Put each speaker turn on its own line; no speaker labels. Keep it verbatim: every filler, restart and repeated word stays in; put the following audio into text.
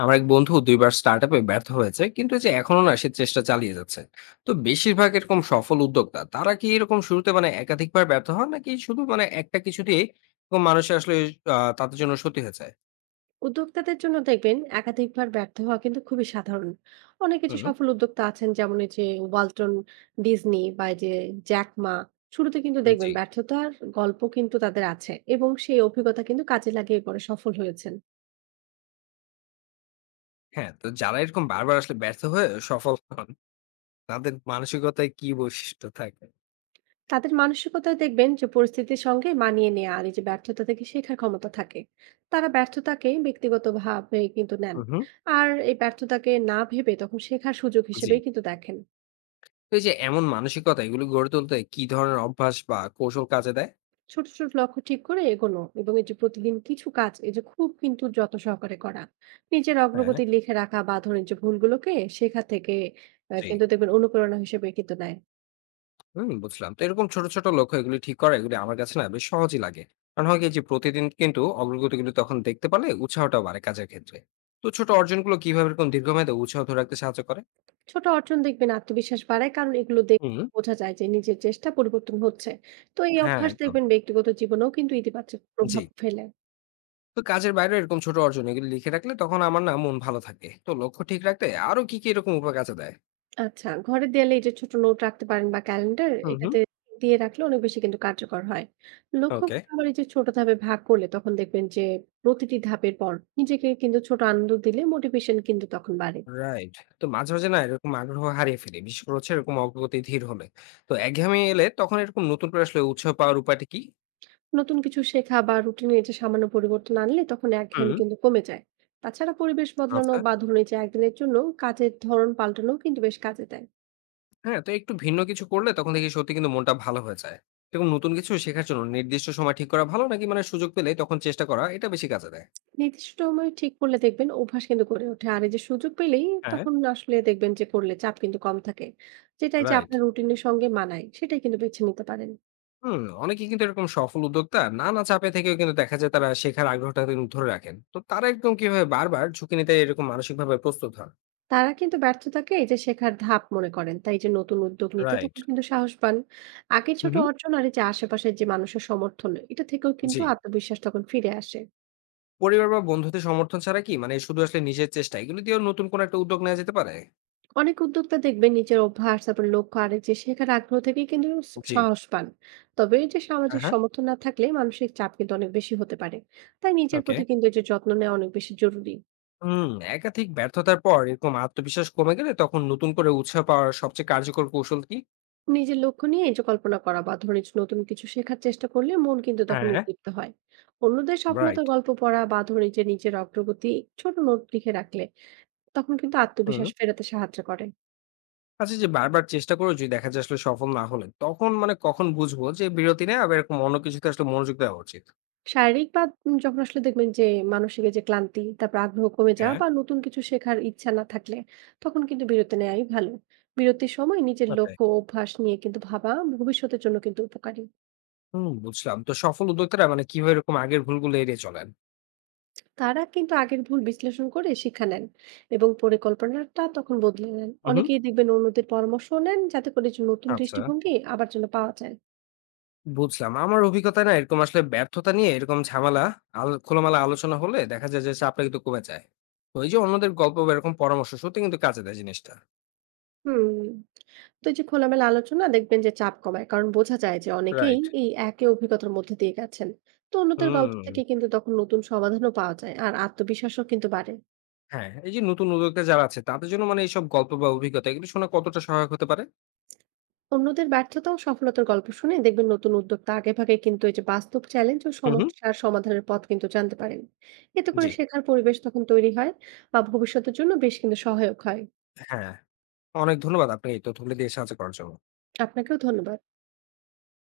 আমার এক বন্ধু দুইবার স্টার্টআপে ব্যর্থ হয়েছে, কিন্তু এই যে এখনো না সে চেষ্টা চালিয়ে যাচ্ছে। তো বেশিরভাগ এরকম সফল উদ্যোক্তা তারা কি এরকম শুরুতে মানে একাধিকবার ব্যর্থ হয় নাকি শুধু মানে একটা কিছু দিয়ে এরকম মানুষ আসলে আহ, তাদের জন্য সত্যি হয়ে যায়?
উদ্যোক্তাদের জন্য দেখবেন একাধিকবার ব্যর্থ হওয়া কিন্তু খুবই সাধারণ। অনেক কিছু
হুম।
সফল উদ্যোক্তা আছেন, যেমন এই যে ওয়ালটন, ডিজনি বা এই যে জ্যাক মা শুরুতে কিন্তু দেখবেন
জি।
ব্যর্থতার গল্প কিন্তু তাদের আছে এবং সেই অভিজ্ঞতা কিন্তু কাজে লাগিয়ে পরে সফল হয়েছেন।
হ্যাঁ, তো যারা এরকম বারবার আসলে ব্যর্থ হয়ে সফল হন তাদের মানসিকতায় কি বৈশিষ্ট্য থাকে?
তাদের মানসিকতায় দেখবেন যে পরিস্থিতির সঙ্গে মানিয়ে নেয়া আর এই যে ব্যর্থতা থেকে শেখার ক্ষমতা থাকে। তারা ব্যর্থতাকে ব্যক্তিগতভাবে কিন্তু নেন।
হুম, হুম।
আর এই ব্যর্থতাকে না ভেবে তখন শেখার সুযোগ
জি।
হিসেবেই কিন্তু দেখেন।
তো এই যে এমন মানসিকতা এগুলো গড়ে তুলতে কি ধরনের অভ্যাস বা কৌশল কাজে দেয়?
ছোট, ছোট লক্ষ্য ঠিক করে এগোনো এবং এই যে প্রতিদিন কিছু কাজ এই যে খুব কিন্তু যত্ন সহকারে করা। নিজের
হ্যাঁ।
অগ্রগতি লিখে রাখা বা ধরেন যে ভুলগুলোকে শেখা থেকে আ
জি।
কিন্তু দেখবেন অনুপ্রেরণা হিসেবে কিন্তু নেয়।
হুম, বুঝলাম। তো এরকম ছোট, ছোট লক্ষ্য এগুলি ঠিক করা এগুলি আমার কাছে না বেশ সহজই লাগে। কারণ হয় কি যে প্রতিদিন কিন্তু অগ্রগতিগুলো তখন দেখতে পারলে উৎসাহটাও বাড়ে কাজের ক্ষেত্রে। তো ছোট অর্জনগুলো কিভাবে এরকম দীর্ঘমেয়াদে উৎসাহ ধরে রাখতে সাহায্য করে?
ছোট অর্জন দেখবেন আত্মবিশ্বাস বাড়ায় কারণ এগুলো দেখে
হুম।
বোঝা যায় যে নিজের চেষ্টা পরিবর্তন হচ্ছে। তো এই
হ্যাঁ,
অভ্যাস
একদম।
দেখবেন ব্যক্তিগত জীবনেও কিন্তু ইতিবাচক
জি।
প্রভাব ফেলে।
তো কাজের বাইরে এরকম ছোট অর্জন এগুলি লিখে রাখলে তখন আমার না মন ভালো থাকে। তো লক্ষ্য ঠিক রাখতে আরো কি, কি এরকম উপায় কাজে দেয়?
আচ্ছা, ঘরের দেয়ালে এই যে ছোট নোট রাখতে পারেন বা ক্যালেন্ডার
হুম, হুম।
এটাতে দিয়ে রাখলে অনেক বেশি কিন্তু কার্যকর হয়। লক্ষ্য
ওকে।
আবার এই যে ছোট ধাপে ভাগ করলে তখন দেখবেন যে প্রতিটি ধাপের পর নিজেকে কিন্তু ছোট আনন্দ দিলে মোটিভেশন কিন্তু তখন বাড়ে।
রাইট। তো মাঝে, মাঝে না এরকম আগ্রহ হারিয়ে ফেলি। বিশেষ করে হচ্ছে এরকম অগ্রগতি ধীর হলে। তো একঘেয়েমি এলে তখন এরকম নতুন করে আসলে উৎসাহ পাওয়ার উপায়টা কি?
নতুন কিছু শেখা বা রুটিনে এই যে সামান্য পরিবর্তন আনলে তখন একঘেয়েমি
হুম।
কিন্তু কমে যায়। তাছাড়া পরিবেশ বদলানো
আচ্ছা।
বা ধরুন এই যে একদিনের জন্য কাজের ধরন পাল্টানো কিন্তু বেশ কাজে দেয়।
হ্যাঁ, তো একটু ভিন্ন কিছু করলে তখন দেখি সত্যি কিন্তু মনটা ভালো হয়ে যায়। এরকম নতুন কিছু শেখার জন্য নির্দিষ্ট সময় ঠিক করা ভালো নাকি মানে সুযোগ পেলেই তখন চেষ্টা করা এটা বেশি কাজে দেয়?
নির্দিষ্ট সময় ঠিক করলে দেখবেন অভ্যাস কিন্তু গড়ে ওঠে আর এই যে সুযোগ পেলেই
হ্যাঁ।
তখন আসলে দেখবেন যে করলে চাপ কিন্তু কম থাকে। যেটাই যে
রাইট।
আপনার রুটিনের সঙ্গে মানায় সেটাই কিন্তু বেছে নিতে পারেন।
হুম, অনেকেই কিন্তু এরকম সফল উদ্যোক্তা নানা চাপে থেকেও কিন্তু দেখা যায় তারা শেখার আগ্রহটা কিন্তু ধরে রাখেন। তো তারা একদম কিভাবে বারবার ঝুঁকি নিতে এরকম মানসিকভাবে প্রস্তুত হন?
তারা কিন্তু ব্যর্থতাকে এই যে শেখার ধাপ মনে করেন, তাই যে নতুন উদ্যোগ নিতে
রাইট।
তখন কিন্তু সাহস পান। আগে
হুম,
ছোট
হুম।
অর্জন আর এই যে আশেপাশের যে মানুষের সমর্থন এটা থেকেও কিন্তু
জি।
আত্মবিশ্বাস তখন ফিরে আসে।
পরিবার বা বন্ধুদের সমর্থন ছাড়া কি মানে শুধু আসলে নিজের চেষ্টা এগুলো দিয়েও নতুন কোনো একটা উদ্যোগ নেওয়া যেতে পারে?
অনেক উদ্যোক্তা দেখবেন নিজের অভ্যাস, তারপর লক্ষ্য আর এই যে শেখার আগ্রহ থেকে কিন্তু স-
জি।
সাহস পান। তবে এই যে
হ্যাঁ,
সামাজিক
হ্যাঁ।
সমর্থন না থাকলে মানসিক চাপ কিন্তু অনেক বেশি হতে পারে। তাই নিজের
ওকে।
প্রতি কিন্তু এই যে যত্ন নেওয়া অনেক বেশি জরুরি।
হুম। একাধিক ব্যর্থতার পর এরকম আত্মবিশ্বাস কমে গেলে তখন নতুন করে উৎসাহ পাওয়ার সবচেয়ে কার্যকর কৌশল কি?
নিজের লক্ষ্য নিয়ে এই যে কল্পনা করা বা ধরুন এই যে নতুন কিছু শেখার চেষ্টা করলে মন কিন্তু তখন
হ্যাঁ।
উদ্দীপ্ত হয়। অন্যদের
রাইট।
সফলতার গল্প পড়া বা ধরুন এই যে নিজের অগ্রগতি ছোট নোট লিখে রাখলে তখন কিন্তু
হুম।
আত্মবিশ্বাস ফেরাতে সাহায্য করে।
আচ্ছা, যে বারবার চেষ্টা করে যদি দেখা যায় আসলে সফল না হলেন তখন মানে কখন বুঝবো যে বিরতি নেই আবার এরকম অন্য কিছুতে আসলে মনোযোগ দেওয়া উচিত?
শারীরিক বা উম যখন আসলে দেখবেন যে মানসিক এই যে ক্লান্তি, তারপর আগ্রহ কমে যাওয়া
হ্যাঁ।
বা নতুন কিছু শেখার ইচ্ছা না থাকলে তখন কিন্তু বিরতি নেয়াই ভালো। বিরতির সময় নিজের
ওটাই।
লক্ষ্য ও অভ্যাস নিয়ে কিন্তু ভাবা ভবিষ্যতের জন্য কিন্তু উপকারী।
হুম, বুঝলাম। তো সফল উদ্যোক্তারা মানে কিভাবে এরকম আগের ভুলগুলো এড়িয়ে চলেন?
তারা কিন্তু আগের ভুল বিশ্লেষণ করে শিক্ষা নেন এবং পরিকল্পনাটা তখন বদলে নেন।
হুম।
অনেকেই দেখবেন অন্যদের পরামর্শ নেন যাতে করে যে নতুন
আচ্ছা।
দৃষ্টিভঙ্গি আবার যেন পাওয়া যায়।
বুঝলাম। আমার অভিজ্ঞতায় না এরকম আসলে ব্যর্থতা নিয়ে এরকম ঝামেলা আল খোলামেলা আলোচনা হলে দেখা যায় যে চাপটা কিন্তু কমে যায়। তো এই যে অন্যদের গল্প বা এরকম পরামর্শ সত্যি কিন্তু কাজে দেয় জিনিসটা।
হুম। তো এই যে খোলামেলা আলোচনা দেখবেন যে চাপ কমায়। কারণ বোঝা যায় যে অনেকেই
রাইট।
এই একই অভিজ্ঞতার মধ্যে দিয়ে গেছেন। তো অন্যদের গল্প থেকে
হুম,
কিন্তু তখন নতুন সমাধানও পাওয়া যায়। আর আত্মবিশ্বাসও কিন্তু বাড়ে।
হ্যাঁ। এই যে নতুন উদ্যোক্তা যারা আছে তাদের জন্য মানে এইসব গল্প বা অভিজ্ঞতা এগুলো শোনা কতটা সহায়ক হতে পারে?
অন্যদের ব্যর্থতা ও সফলতার গল্প শুনে দেখবেন নতুন উদ্যোক্তা আগেভাগে কিন্তু এই যে বাস্তব চ্যালেঞ্জ ও
হু, হু।
সমস্যার সমাধানের পথ কিন্তু জানতে পারেন। এতে করে
জি।
শেখার পরিবেশ তখন তৈরি হয় বা ভবিষ্যতের জন্য বেশ কিন্তু সহায়ক হয়।
হ্যাঁ, অনেক ধন্যবাদ আপনাকে এই তথ্যগুলো দিয়ে সাহায্য করার জন্য।
আপনাকেও ধন্যবাদ।